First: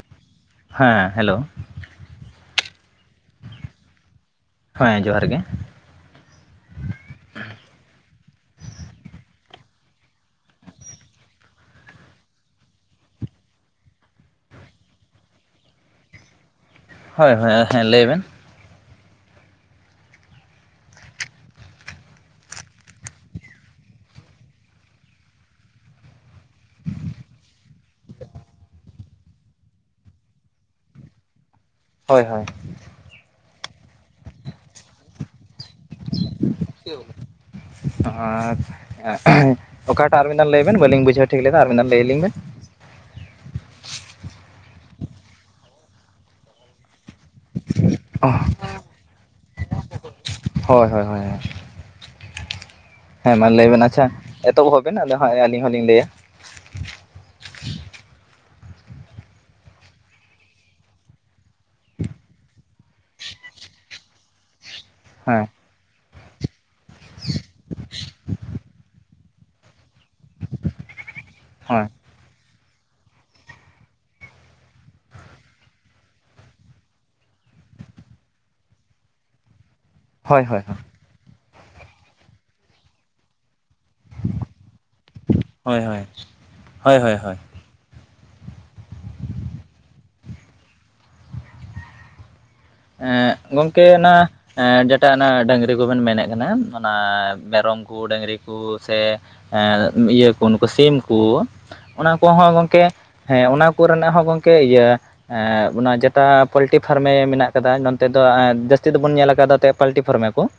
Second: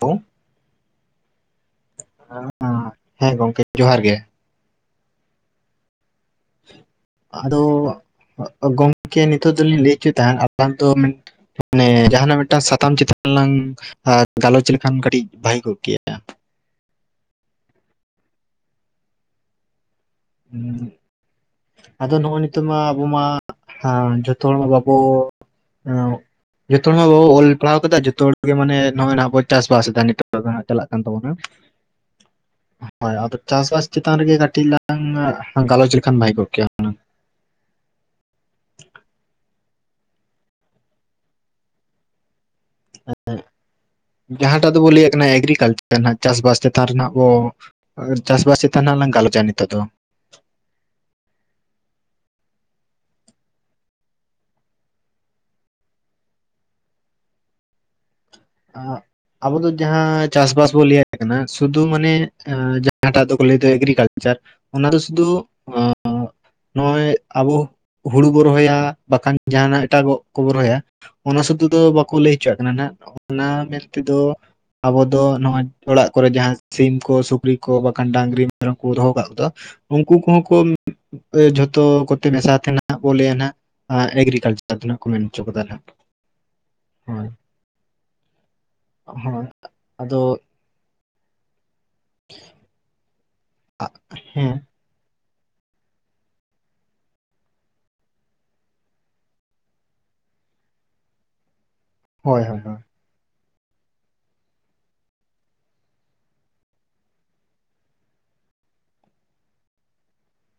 ᱛᱩᱝ ᱦᱮᱸ ᱦᱮᱞᱳ ᱦᱮᱸ ᱜᱚᱝᱠᱮ ᱡᱚᱦᱟᱨ ᱜᱮ ᱦᱮᱸ ᱡᱚᱦᱟᱨ ᱜᱮᱸ ᱟᱫᱚ ᱜᱚᱝᱠᱮ ᱱᱤᱛᱚᱜ ᱫᱚᱞᱤᱧ ᱞᱟᱹᱭ ᱦᱚᱪᱚᱭᱮᱫ ᱛᱟᱷᱮᱫ ᱟᱞᱟᱝ ᱫᱚ ᱢᱟᱱᱮ ᱢᱟᱱᱮ ᱡᱟᱦᱟᱱᱟᱜ ᱢᱤᱫᱴᱟᱝ ᱥᱟᱛᱟᱢ ᱪᱮᱛᱟᱱ ᱨᱮᱞᱟᱝ ᱟᱨ ᱜᱟᱞᱚᱪ ᱞᱮᱠᱷᱟᱱ ᱠᱟᱹᱴᱤᱡ ᱵᱷᱟᱹᱜᱤ ᱠᱚᱜ ᱠᱮᱭᱟ ᱦᱳᱭ ᱦᱳᱭ ᱦᱮᱸ ᱞᱟᱹᱭ ᱵᱮᱱ ᱦᱩᱸ ᱟᱫᱚ ᱱᱚᱜᱼᱚᱭ ᱱᱤᱛᱚᱜ ᱢᱟ ᱟᱵᱚ ᱢᱟ ᱡᱚᱛᱚ ᱦᱚᱲ ᱢᱟ ᱵᱟᱵᱚ ᱡᱚᱛᱚ ᱦᱚᱲ ᱵᱟᱵᱚ ᱚᱞ ᱯᱟᱲᱦᱟᱣ ᱠᱟᱫᱟ ᱡᱚᱛᱚ ᱦᱚᱲ ᱜᱮ ᱢᱟᱱᱮ ᱱᱚᱜᱼᱚᱭ ᱱᱟᱟᱜ ᱵᱚ ᱪᱟᱥᱵᱥ ᱮᱫᱟ ᱱᱤᱛᱚᱜᱟᱨ ᱫᱚᱟᱜ ᱪᱟᱞᱟᱜ ᱠᱟᱱ ᱛᱟᱵᱚᱱᱟ [inaudible] ᱦᱳᱭ ᱦᱳᱭ ᱦᱳᱭ ᱟᱫᱚ ᱪᱟᱥᱵᱟᱥ ᱪᱮᱛᱟᱱ ᱨᱮᱜᱮ ᱠᱟᱹᱴᱤᱡ ᱞᱟᱝ ᱜᱟᱞᱚᱪ ᱞᱮᱠᱷᱟᱱ ᱵᱷᱟᱭ ᱠᱚᱜ ᱠᱮᱭᱟ [inaudible] ᱟᱨ ᱚᱠᱟᱴᱟᱜ ᱟᱨᱵᱮᱱ ᱫᱷᱟᱶ ᱞᱟᱹᱭ ᱵᱮᱱ ᱵᱟᱹᱞᱤᱧ ᱵᱩᱡᱷᱟᱹᱣ ᱴᱷᱤᱠ ᱞᱮᱫᱟ ᱟᱨ ᱢᱮᱫᱟᱱ ᱞᱟᱹᱭ ᱟᱹᱞᱤᱧ ᱵᱮᱱ ᱡᱟᱦᱟᱸᱴᱟᱜ ᱫᱚᱵᱚ ᱞᱟᱹᱭᱮᱫ ᱠᱟᱱᱟ ᱮᱜᱽᱨᱤᱠᱟᱞᱪᱟᱨ ᱨᱮᱱᱟᱜ ᱪᱟᱥᱵᱟᱥ ᱪᱮᱛᱟᱱ ᱨᱮᱱᱟᱜ ᱵᱚ ᱟᱨ ᱪᱟᱥᱵᱟᱥ ᱪᱮᱛᱟᱱ ᱦᱜ ᱞᱟᱝ ᱜᱟᱞᱚᱪᱼᱟ ᱱᱤᱛᱚᱜ ᱫᱚ ᱦᱳᱭ ᱦᱳᱭ ᱦᱳᱭ ᱦᱮᱸ ᱢᱟ ᱞᱟᱹᱭ ᱵᱮᱱ ᱟᱪᱪᱷᱟ ᱮᱛᱚᱦᱚᱵ ᱵᱮᱱ ᱟᱫᱚ ᱦᱟᱸᱜ ᱟᱹᱞᱤᱧ ᱦᱚᱞᱤᱧ ᱞᱟᱹᱭᱟ ᱟᱜ ᱟᱵᱚ ᱫᱚ ᱡᱟᱦᱟᱸ ᱪᱟᱥᱵᱟᱥ ᱵᱚᱱ ᱞᱟᱹᱭᱟᱭ ᱠᱟᱱᱟ ᱥᱩᱫᱷᱩ ᱢᱟᱱᱮ ᱡᱟᱦᱟᱸᱴᱟᱜ ᱫᱚᱠᱚ ᱞᱟᱹᱭᱫᱟ ᱮᱜᱨᱤᱠᱟᱞᱪᱟᱨ᱾ ᱚᱱᱟ ᱫᱚ ᱥᱩᱫᱩ ᱦᱮᱸ ᱱᱚᱜᱼᱚᱭ ᱟᱵᱚ᱾ ᱦᱩᱲᱩ ᱵᱚ ᱨᱚᱦᱚᱭᱟ ᱵᱟᱠᱷᱟᱱ ᱡᱟᱦᱱᱟᱜ ᱮᱴᱟᱜᱚᱜ ᱠᱚᱵᱚ ᱨᱚᱦᱚᱭᱟ ᱚᱱᱟ ᱥᱩᱫᱩ ᱫᱚ ᱦᱳᱭ ᱵᱟᱠᱚ ᱞᱟᱹᱭ ᱦᱚᱪᱚᱣᱟᱜ ᱠᱟᱱᱟ ᱚᱱᱟ ᱢᱮᱱᱛᱮᱫᱚ ᱟᱵᱚ ᱫᱚ ᱱᱚᱣᱟᱜ ᱚᱲᱟᱜ ᱠᱚᱨᱮ ᱡᱟᱦᱟᱸ ᱥᱤᱢ ᱠᱚ ᱥᱩᱠᱨᱤ ᱠᱚ ᱵᱟᱠᱷᱟᱱ ᱰᱟᱝᱨᱤ ᱢᱮᱨᱚᱢ ᱠᱚ ᱫᱚᱦᱚ ᱠᱟᱜ ᱠᱚᱫᱟ᱾ ᱩᱱᱠᱩ ᱠᱚᱦᱚᱸ ᱦᱳᱭ ᱠᱚ᱾ ᱦᱳᱭ ᱦᱳᱭ ᱡᱷᱚᱛᱚ ᱠᱚᱛᱮ ᱢᱮᱥᱟ ᱛᱟᱦᱮᱸᱱᱟᱜ ᱞᱟᱹᱭ ᱟᱜ ᱱᱟᱜ ᱮᱜᱨᱤᱠᱟᱞᱪᱟᱨ ᱢᱮᱱ ᱦᱚᱪᱚ ᱠᱟ ᱦ ᱦᱳᱭ ᱦᱳᱭ ᱦᱳᱭ ᱦᱚᱭ ᱟᱫᱚ [inaudible] ᱮ‍ᱸ ᱜᱚᱝᱠᱮ ᱚᱱᱟ ᱦᱮᱸ ᱮᱸ ᱮᱴᱟᱜᱱᱟᱜ ᱰᱟᱹᱝᱨᱤ ᱠᱚᱵᱮᱱ ᱢᱮᱱᱮᱫ ᱠᱟᱱᱟ ᱚᱱᱟ ᱢᱮᱨᱚᱢ ᱠᱚ ᱰᱟᱹᱝᱨᱤ ᱠᱚ ᱥᱮ ᱦᱮᱸ ᱤᱭᱟᱹ ᱠᱚ ᱱᱩᱠᱩ ᱥᱤᱢ ᱠᱚ ᱚᱱᱟ ᱦᱳᱭ ᱠᱚᱦᱚᱸ ᱦᱳᱭ ᱦᱳᱭ ᱜᱚᱝᱠᱮ ᱦᱮᱸ ᱚᱱᱟ ᱠᱚᱨᱮᱱᱟᱜ ᱦᱚᱸ ᱜᱚᱢᱠᱮ ᱤᱭᱟᱹ ᱚᱱᱟ ᱡᱮᱴᱟ ᱯᱳᱞᱴᱤ ᱯᱷᱟᱨᱢᱮ ᱢᱮᱱᱟᱜ ᱠᱟᱫᱟ ᱱᱚᱱᱚᱛ ᱫᱚ ᱡᱟᱹᱥᱛᱤ ᱫᱚᱵᱚᱱ ᱧᱮᱞ ᱟᱠᱟᱫᱟ ᱛᱮ ᱯᱟᱞᱴᱤ ᱯᱷᱚᱨᱢᱮ ᱠᱚ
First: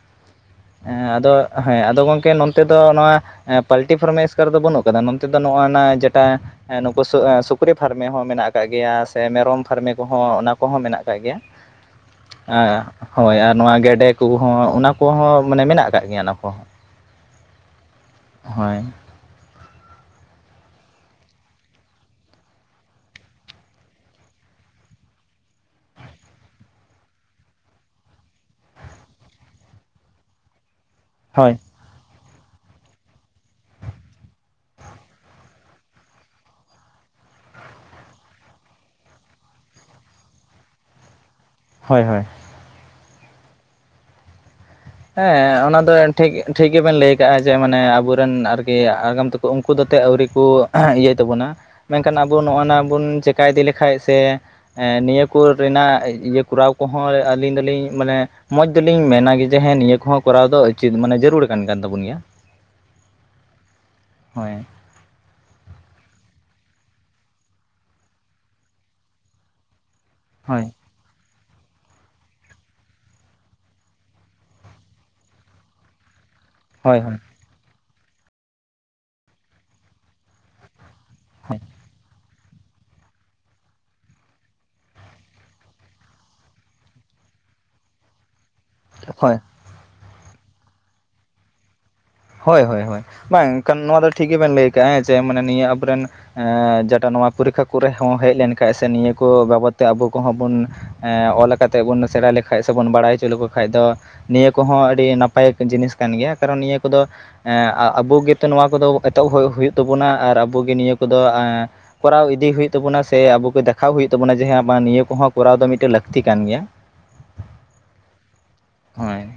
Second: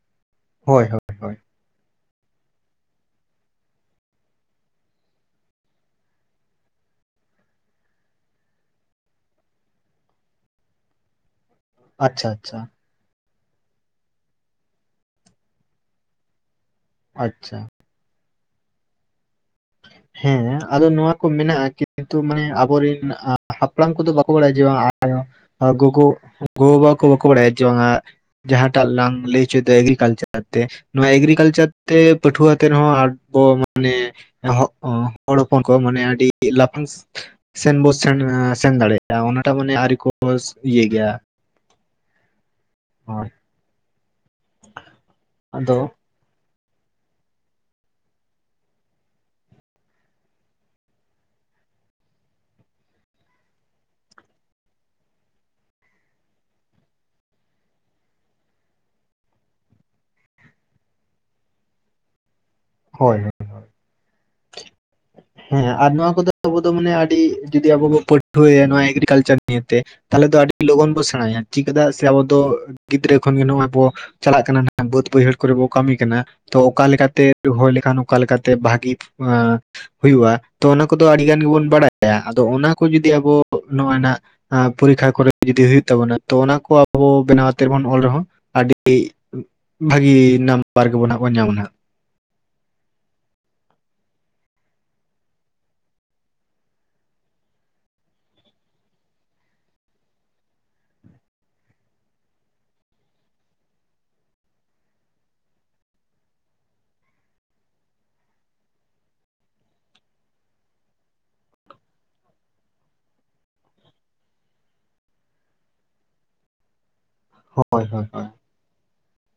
ᱦᱳᱭ ᱦᱳᱭ ᱦᱳᱭ ᱟᱫᱚ ᱦᱮᱸ ᱟᱫᱚ ᱜᱚᱢᱠᱮ ᱱᱚᱱᱚᱛᱮ ᱫᱚ ᱱᱚᱣᱟ ᱦᱮᱸ ᱯᱟᱞᱴᱤ ᱯᱷᱨᱢᱮ ᱮᱥᱠᱟᱨ ᱫᱚ ᱵᱟᱹᱱᱩᱜ ᱠᱟᱫᱟ ᱱᱚᱱᱛᱮ ᱫᱚ ᱱᱚᱜᱼᱚ ᱱᱚᱣᱟ ᱡᱮᱴᱟ ᱱᱩᱠᱩ ᱥᱩᱠᱨᱤ ᱯᱷᱟᱨᱢᱮ ᱦᱚᱸ ᱢᱮᱱᱟᱜ ᱠᱟᱜ ᱜᱮᱭᱟ ᱥᱮ ᱢᱮᱨᱚᱢ ᱯᱷᱟᱨᱢᱮ ᱠᱚᱦᱚᱸ ᱚᱱᱟ ᱠᱚᱦᱚᱸ ᱢᱮᱱᱟᱜ ᱠᱟᱜ ᱜᱮᱭᱟ ᱟᱪᱪᱷᱟ ᱟᱪᱪᱷᱟ ᱦᱳᱭ ᱟᱨ ᱱᱚᱣᱟ ᱜᱮᱰᱮ ᱠᱚᱦᱚᱸ ᱚᱱᱟ ᱠᱚᱦᱚᱸ ᱢᱟᱱᱮ ᱢᱮᱱᱟᱜ ᱠᱟᱜ ᱜᱮᱭᱟ ᱚᱱᱟ ᱠᱚᱦᱚᱸ ᱟᱪᱪᱷᱟ ᱦᱳᱭ ᱦᱮᱸ ᱟᱫᱚ ᱱᱚᱶᱟ ᱠᱚ ᱢᱮᱱᱟᱜᱼᱟ ᱠᱤᱱᱛᱩ ᱢᱟᱱᱮ ᱟᱵᱚᱨᱮᱱ ᱦᱟᱯᱲᱟᱢ ᱠᱚᱫᱚ ᱠᱩ ᱜᱚ ᱵᱟᱰᱟᱭᱟᱪᱷᱮ ᱵᱟᱸᱻᱟ ᱜᱚᱜᱚ ᱜᱳ ᱵᱟᱵᱟ ᱠᱚ ᱵᱟᱠᱚ ᱵᱟᱫᱟᱭᱟ ᱪᱷᱮ ᱵᱟᱝᱼᱟ ᱡᱟᱦᱟᱸᱴᱟᱜ ᱞᱟᱝ ᱞᱟᱹᱭ ᱦᱚᱪᱚᱭᱟ ᱮᱜᱨᱤᱠᱟᱞᱪᱟᱨ ᱛᱮ ᱱᱚᱣᱟ ᱦᱳᱭ ᱮᱜᱽᱨᱤᱠᱟᱞᱪᱟᱨ ᱛᱮ ᱯᱟᱹᱴᱷᱩᱣᱟᱹ ᱟᱛᱮᱜ ᱨᱮ ᱦᱚᱸ ᱟᱨ ᱠᱚ ᱢᱟᱱᱮ ᱮᱦᱚᱵᱽ ᱦᱚᱲ ᱦᱚᱯᱚᱱ ᱠᱚ ᱢᱟᱱᱮ ᱟᱹᱰᱤ ᱞᱟᱯᱷᱟᱝ ᱥᱮᱱ ᱵᱚᱱ ᱥᱮᱱ ᱥᱮᱱ ᱫᱟᱲᱮᱭᱟᱜᱼᱟ ᱚᱱᱟᱴᱟᱜ ᱢᱟᱱᱮ ᱟᱹᱣᱨᱤ ᱠᱚ ᱤᱭᱟᱹ ᱜᱮᱭᱟ ᱦᱳᱭ ᱦᱳᱭ ᱦᱳᱭ ᱦᱮᱸ ᱟᱫᱚ ᱚᱱᱟ ᱫᱚ ᱴᱷᱤᱠ ᱴᱷᱤᱠ ᱜᱮᱵᱮᱱ ᱞᱟᱹᱭ ᱟᱠᱟᱫᱼᱟ ᱡᱮ ᱢᱟᱱᱮ ᱟᱵᱚᱨᱮᱱ ᱟᱨᱠᱤ ᱟᱸᱜᱟᱢ ᱛᱟᱠᱚ ᱩᱱᱠᱩ ᱫᱚᱛ ᱟᱹᱣᱨᱤ ᱠᱚ ᱤᱭᱟᱹᱭ ᱛᱟᱵᱚᱱᱟ ᱢᱮᱱᱠᱷᱟᱱ ᱟᱵᱚ ᱱᱚᱜᱼ ᱱᱟ ᱵᱚᱱ ᱪᱤᱠᱠᱟ ᱤᱫᱤ ᱞᱮᱠᱷᱟᱱ ᱥᱮ ᱱᱤᱭᱟᱹ ᱠᱚᱨᱮᱱᱟᱜ ᱤᱭᱟᱹ ᱠᱚᱨᱟᱣ ᱠᱚᱦᱚᱸ ᱟᱹᱞᱤᱧ ᱫᱚᱞᱤᱧ ᱢᱟᱱᱮ ᱢᱚᱡᱽ ᱫᱚᱞᱤᱧ ᱢᱮᱱᱟ ᱜᱮ ᱡᱮ ᱦᱮᱸ ᱱᱤᱭᱟᱹ ᱠᱚᱦᱚᱸ ᱠᱚᱨᱟᱣ ᱫᱚ ᱩᱪᱤᱛ ᱢᱟᱱᱮ ᱡᱟᱹᱨᱩᱲ ᱠᱟᱱ ᱛᱟᱵᱚᱱ ᱜᱮᱭᱟ ᱦᱳᱭ ᱦᱳᱭ ᱦᱮᱸ ᱟᱨ ᱱᱚᱣᱟ ᱠᱚᱫᱚ ᱟᱵᱚ ᱫᱚ ᱢᱟᱱᱮ ᱟᱹᱰᱤ ᱡᱩᱫᱤ ᱟᱵᱚ ᱵᱚ ᱯᱟᱹᱴᱷᱩᱣᱟᱹᱭᱟ ᱱᱚᱣᱟ ᱮᱜᱨᱤᱠᱟᱞᱪᱟᱨ ᱱᱤᱭᱟ. ᱛᱮ ᱛᱟᱦᱚᱞᱮ ᱟᱹᱰᱤ ᱦᱳᱭ ᱞᱚᱜᱚᱱ ᱵᱚᱱ ᱥᱮᱬᱟᱭᱟ ᱪᱤᱠᱮᱫᱟᱜ ᱥᱮ ᱟᱵᱚ ᱫᱚ ᱜᱤᱫᱽᱨᱟᱹ ᱠᱷᱚᱱ ᱜᱮ ᱱᱚᱜ ᱚᱭ ᱵᱚ ᱪᱟᱞᱟᱜ ᱠᱟᱱᱟ ᱵᱟᱹᱫ ᱵᱟᱹᱭᱦᱟᱹᱲ ᱠᱚᱨᱮ ᱵᱚ ᱠᱟᱹᱢᱤ ᱠᱟᱱᱟ ᱛᱚ ᱚᱠᱟᱞᱮ ᱦᱳᱭ ᱞᱮᱠᱟᱛᱮ ᱦᱳᱭ ᱨᱚᱦᱚᱭ ᱞᱮᱠᱷᱟᱱ ᱚᱠᱟ ᱞᱮᱠᱟᱛᱮ ᱵᱷᱟᱜᱤ ᱦᱩᱭᱩᱜᱭᱼᱟ ᱛᱚ ᱚᱱᱟ ᱠᱚᱫᱚ ᱟᱹᱰᱤ ᱜᱟᱱ ᱜᱮᱵᱚᱱ ᱵᱟᱲᱟᱭᱟ ᱟᱫᱚ ᱚᱱᱟ ᱠᱚ ᱡᱩᱫᱤ ᱟᱵᱚ ᱱᱚᱜ ᱚᱣ ᱱᱟᱜ ᱯᱚᱨᱤᱠᱠᱷᱟ ᱠᱚᱨᱮ ᱡᱩᱫᱤ ᱦᱩᱭᱩᱜ ᱛᱟᱵᱚᱱᱟ ᱛᱚ ᱚᱱᱟ ᱠᱚ ᱟᱵᱚ ᱵᱮᱱᱟᱣ ᱠᱟᱛᱮᱵᱚᱱ ᱚᱞ ᱨᱮᱦᱚᱸ ᱟᱹᱰᱤ ᱦᱳᱭ ᱵᱷᱟᱹᱜᱤ ᱱᱟᱢᱵᱟᱨ ᱜᱮᱵᱚ ᱱᱟᱜ ᱵᱚᱱ ᱧᱟᱢᱟ ᱱᱟᱜ ᱦᱳᱭ ᱦᱳᱭ ᱦᱳᱭ ᱵᱟᱝ ᱮᱱᱠᱷᱟᱱ ᱱᱚᱣᱟ ᱫᱚ ᱴᱷᱤᱠ ᱜᱮᱵᱮᱱ ᱞᱟᱹᱭ ᱟᱠᱟᱜᱼᱟᱸ ᱦᱮᱸᱪᱮ ᱱᱤᱭᱟᱹ ᱟᱵᱚᱨᱮᱱ ᱡᱮᱴᱟ ᱱᱚᱣᱟ ᱯᱚᱨᱤᱠᱠᱷᱟ ᱠᱚᱨᱮ ᱦᱚᱸ ᱦᱮᱡ ᱞᱮᱱᱠᱷᱟᱡ ᱥᱮ ᱱᱤᱭᱟᱹ ᱠᱚ ᱵᱟᱵᱚᱫ ᱛᱮ ᱟᱵᱚ ᱠᱚᱦᱚᱸ ᱵᱚᱱ ᱚᱞ ᱠᱟᱛᱮᱮᱫ ᱵᱚᱱ ᱥᱮᱬᱟ ᱞᱮᱠᱷᱟᱡ ᱥᱮᱵᱚᱱ ᱵᱟᱲᱟᱭ ᱦᱚᱪᱚ ᱞᱮᱠᱚ ᱠᱷᱟᱱ ᱫᱚ ᱱᱤᱭᱟᱹ ᱠᱚᱦᱚᱸ ᱟᱹᱰᱤ ᱱᱟᱯᱟᱭ ᱡᱤᱱᱤᱥ ᱠᱟᱱ ᱜᱮᱭᱟ ᱠᱟᱨᱚᱱ ᱱᱤᱭᱟᱹ ᱠᱚᱫᱚ ᱟᱵᱚ ᱜᱮᱛᱚ ᱱᱚᱣᱟ ᱠᱚᱫᱚ ᱮᱛᱚᱦᱚᱵ ᱦᱩᱭᱩᱜ ᱛᱟᱵᱚᱱᱟ ᱟᱨ ᱟᱵᱚᱜᱮ ᱱᱤᱭᱟᱹ ᱠᱚᱫᱚ ᱠᱚᱨᱟᱣ ᱤᱫᱤ ᱦᱩᱭᱩᱜ ᱛᱟᱵᱚᱱᱟ ᱥᱮ ᱟᱵᱚ ᱠᱚ ᱠᱚᱨᱟᱣ ᱤᱫᱤ ᱦᱩᱭᱩᱜ ᱛᱟᱵᱚᱱᱟᱥᱮ ᱱᱤᱭᱟ. ᱠᱚᱫᱚ ᱫᱮᱷᱟᱣ ᱦᱩᱭᱩᱜ ᱛᱟᱵᱚᱱᱟ ᱡᱮᱮ ᱱᱤᱭᱟᱹ ᱠᱚᱦᱚᱸ ᱠᱚᱨᱟᱣ ᱫᱚ ᱢᱤᱫᱴᱮᱱ ᱞᱟᱹᱠᱛᱤ ᱠᱟᱱ ᱜᱮᱭᱟ ᱦᱳᱭ ᱦᱳᱭ ᱦ ᱦᱳᱭ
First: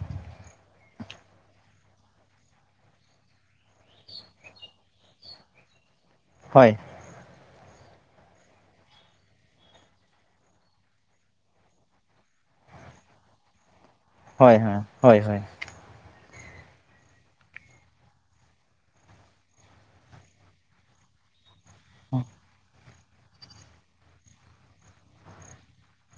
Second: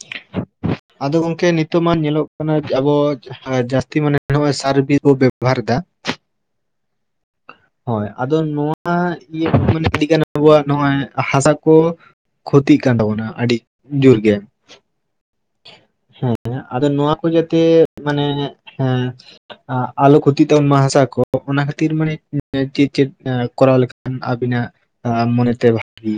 [unintelligible] ᱟᱫᱚ ᱜᱚᱝᱠᱮ ᱱᱤᱛᱚᱜ ᱢᱟ ᱧᱮᱞᱚᱜ ᱠᱟᱱᱟ ᱟᱵᱚ ᱡᱟᱹᱥᱛᱤ ᱢᱟ ᱱᱚᱜ ᱚᱭ ᱥᱟᱨᱵᱤ ᱵᱮ ᱵᱷᱟᱨ ᱫᱟ ᱦᱳᱭ [unintelligible] ᱦᱳᱭ ᱟᱫᱚ ᱱᱚᱣᱟ ᱤᱭᱟᱹ ᱢᱟᱱᱮ ᱤᱰᱤᱜᱟᱱ ᱟᱵᱚᱣᱟᱜ ᱱᱚᱜᱼᱚᱭ ᱦᱟᱥᱟ ᱠᱚ ᱠᱷᱩᱛᱤᱜ ᱠᱟᱱ ᱛᱟᱵᱚᱱᱟ ᱟᱹᱰᱤ ᱡᱳᱨ ᱜᱮ ᱦᱮᱸ ᱦᱳᱭ ᱦᱳᱭ ᱦᱮᱸ ᱟᱫᱚ ᱱᱚᱣᱟ ᱠᱚ ᱡᱮᱛᱮ ᱢᱟᱱᱮ ᱦᱮᱸ ᱟᱞᱚ ᱠᱷᱩᱛᱤ ᱛᱵᱚᱱ ᱢᱟ ᱦᱟᱥᱟ ᱠᱚ ᱚᱱᱟ ᱠᱷᱟᱹᱛᱤᱨ ᱠᱷᱟᱹᱛᱤᱨ ᱢᱟᱱᱮ ᱪᱮᱫ ᱪᱮᱫ ᱠᱚᱨᱟᱣ ᱞᱮᱠᱷᱟᱱ ᱟᱵᱤᱱᱟᱜ ᱢᱚᱱᱮᱛᱮ ᱵᱷᱟᱜᱤ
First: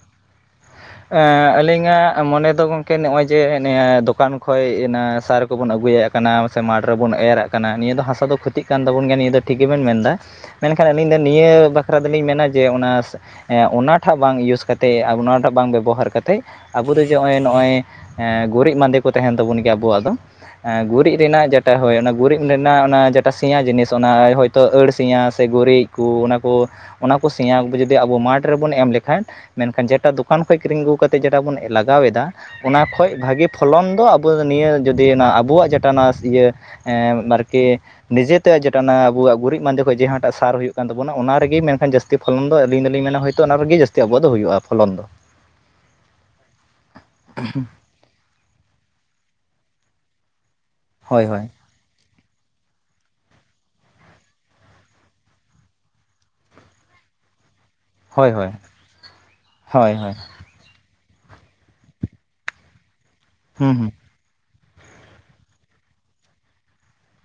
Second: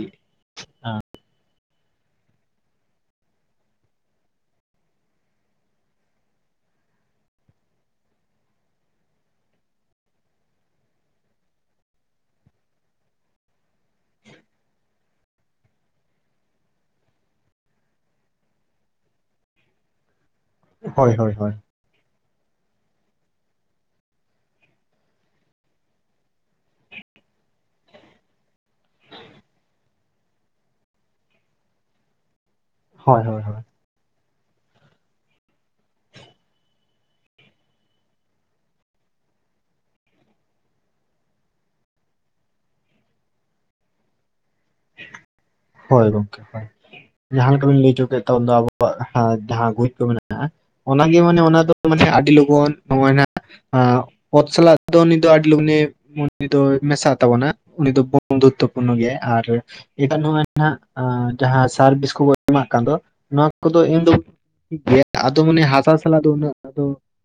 ᱟᱹᱞᱤᱧᱟᱜ ᱢᱚᱱᱮ ᱫᱚ ᱜᱚᱢᱠᱮ ᱱᱚᱜᱼᱚᱭ ᱡᱮ ᱱᱤᱭᱟᱹ ᱫᱚᱠᱟᱱ ᱠᱷᱚᱡ ᱚᱱᱟ ᱥᱟᱨ ᱠᱚᱵᱚᱱ ᱟᱹᱜᱩᱭᱟ ᱠᱟᱱᱟ ᱥᱮ ᱢᱟᱴᱷ ᱨᱮᱵᱚᱱ ᱮᱨᱟᱜ ᱠᱟᱱᱟ ᱱᱤᱭᱟᱹ ᱫᱚ ᱦᱟᱥᱟ ᱫᱚ ᱠᱷᱩᱚᱛᱜ ᱠᱟᱱ ᱛᱟᱵᱚᱱ ᱜᱮᱭᱟ ᱱᱤᱭᱟᱹ ᱫᱚ ᱴᱷᱤᱠ ᱜᱮᱵᱮᱱ ᱢᱮᱱᱫᱟ᱾ ᱢᱮᱱᱠᱷᱟᱱ ᱟᱹᱞᱤᱧ ᱫᱚ ᱱᱤᱭᱟᱹ ᱵᱟᱠᱷᱨᱟ ᱫᱚᱞᱤᱧ ᱢᱮᱱᱟ ᱡᱮ ᱚᱱᱟ ᱚᱱᱟᱴᱷᱟᱜ ᱵᱟᱝ ᱤᱭᱩᱥ ᱠᱟᱛᱮᱮᱫ ᱚᱱᱟᱴᱟᱜ ᱵᱟᱝ ᱵᱮᱵᱚᱦᱟᱨ ᱠᱟᱛᱮᱜ ᱟᱵᱚ ᱫᱚ ᱡᱮ ᱱᱚᱜᱼᱚᱭ ᱱᱚᱜᱼᱚᱭ ᱜᱩᱨᱤᱡ ᱵᱟᱟᱸᱫᱮ ᱠᱚ ᱛᱟᱦᱮᱱ ᱛᱟᱵᱚᱱ ᱜᱮᱭᱟ ᱟᱵᱚᱣᱟᱜ ᱫᱚ ᱦᱳᱭ ᱜᱩᱨᱤᱡ ᱦᱳᱭ ᱨᱮᱱᱟᱜ ᱡᱮᱴ ᱴᱟ ᱦᱳᱭ ᱚᱱᱟ ᱜᱩᱨᱤᱡ ᱨᱮᱱᱟᱜ ᱚᱱᱟ ᱡᱮᱴᱟ ᱥᱮᱭᱟ ᱡᱤᱱᱤᱥ ᱚᱱᱟ ᱦᱚᱳᱭᱛᱳ ᱟᱹᱬ ᱥᱮᱭᱟ ᱥᱮ ᱜᱩᱨᱤᱡ ᱠᱩ ᱚᱱᱟ ᱠᱚ ᱚᱱᱟ ᱠᱚ ᱥᱮᱭᱟ ᱡᱩᱫᱤ ᱟᱵᱚ ᱢᱟᱴᱷ ᱨᱮᱵᱚᱱ ᱮᱢ ᱞᱮᱠᱷᱟᱱ ᱢᱮᱱᱠᱷᱟᱱ ᱡᱮᱴᱟ ᱫᱚᱠᱟᱱ ᱫᱚᱠᱟᱱ ᱠᱷᱚᱱ ᱠᱤᱨᱤᱧ ᱟᱹᱜᱩ ᱠᱟᱛᱮ ᱡᱮᱴᱟ ᱵᱚᱱ ᱞᱟᱜᱟᱣ ᱮᱫᱟ ᱚᱱᱟ ᱠᱷᱚᱱ ᱦᱳᱭ ᱦᱳᱭ ᱵᱷᱟᱹᱜᱤ ᱦᱳᱭ ᱯᱷᱚᱞᱚᱱ ᱫᱚ ᱟᱵᱚ ᱟᱚ ᱱᱤᱭᱟᱹ ᱡᱩᱫᱤ ᱚᱱᱟ ᱟᱵᱚᱣᱟᱜ ᱡᱮᱴᱟᱟᱱᱟ ᱤᱭᱟᱹ ᱵᱟᱨᱠᱤ ᱱᱤᱡᱮᱛᱮ ᱡᱮᱴᱟ ᱚᱱᱟ ᱟᱵᱚᱣᱟᱜ ᱜᱩᱨᱤᱡ ᱢᱟᱸᱫᱮ ᱠᱷᱚᱱ ᱡᱟᱦᱟᱸᱴᱟᱜ ᱥᱟᱨ ᱦᱩᱭᱩᱜ ᱠᱟᱱ ᱛᱟᱵᱚᱱᱟ ᱚᱱᱟ ᱨᱮᱜᱮ ᱢᱮᱱᱠᱷᱟᱱ ᱡᱟᱹᱛᱤᱼᱼ ᱡᱥᱛᱤ ᱯᱷᱚᱞᱚᱱ ᱫᱚ ᱟᱹᱞᱤᱧ ᱫᱚᱞᱤᱧ ᱢᱮᱱᱟ ᱦᱚᱭᱛᱳ ᱚᱱᱟ ᱨᱮᱜᱮ ᱡᱥᱛᱤ ᱟᱵᱚᱣᱟᱜ ᱫᱚ ᱦᱩᱭᱩᱜᱼᱟ ᱯᱷᱚᱞᱚᱱ ᱫᱚᱼᱼ ᱦᱳᱭ ᱜᱚᱝᱠᱮ ᱦᱳᱭ ᱡᱟᱦᱟᱸ ᱞᱮᱠᱟᱵᱤᱱ ᱞᱟᱹᱭ ᱦᱚᱪ ᱠᱮᱫ ᱛᱚᱱ ᱫᱚ ᱟᱵᱚᱣᱟᱜ ᱡᱟᱦᱟᱸ ᱜ ᱠᱚ ᱢᱮᱱᱟᱜᱼᱟ᱾ ᱚᱱᱟᱜᱮ ᱦᱳᱭ ᱢᱟᱱᱮ ᱦᱳᱭ ᱚᱱᱟ ᱫᱚ ᱢᱟᱱᱮ ᱟᱹᱰᱤ ᱞᱚᱜᱚᱱ ᱱᱚᱜᱚᱭᱱᱟᱼᱼ ᱚᱛ ᱥᱟᱞ ᱫᱚ ᱩᱱᱤ ᱫᱚ ᱟᱹᱰᱤ ᱞᱩᱜᱽᱱᱤ ᱩᱱᱤ ᱫᱚ ᱢᱮᱥᱟᱜ ᱛᱟᱵᱚᱱᱟ᱾ ᱩᱱᱤ ᱫᱚ ᱦᱳᱭ ᱦᱳᱭ ᱵᱚᱱᱫᱩᱛᱚ ᱯᱩᱨᱱᱚ ᱜᱮᱟᱭ ᱟᱨ ᱦᱳᱭ ᱦᱳᱭ ᱮᱴᱟᱱᱼᱼ ᱦ ᱡᱟᱦᱟᱸ ᱥᱟᱨᱵᱷᱤᱥ ᱠᱚᱵᱚᱱ ᱮᱢᱟᱜ ᱠᱟᱱ ᱫᱚ ᱱᱚᱣᱟ ᱦᱩᱸ ᱠᱚᱫᱚ ᱦᱩᱸ ᱤᱧ ᱫᱚᱼᱼ ᱴᱷᱤᱠ ᱜᱮᱮᱭᱟ ᱟᱫᱚ ᱢᱟᱱᱮ ᱦᱟᱥᱟ ᱥᱟᱞᱟᱜ ᱫᱚ ᱩᱱᱟᱜ ᱟ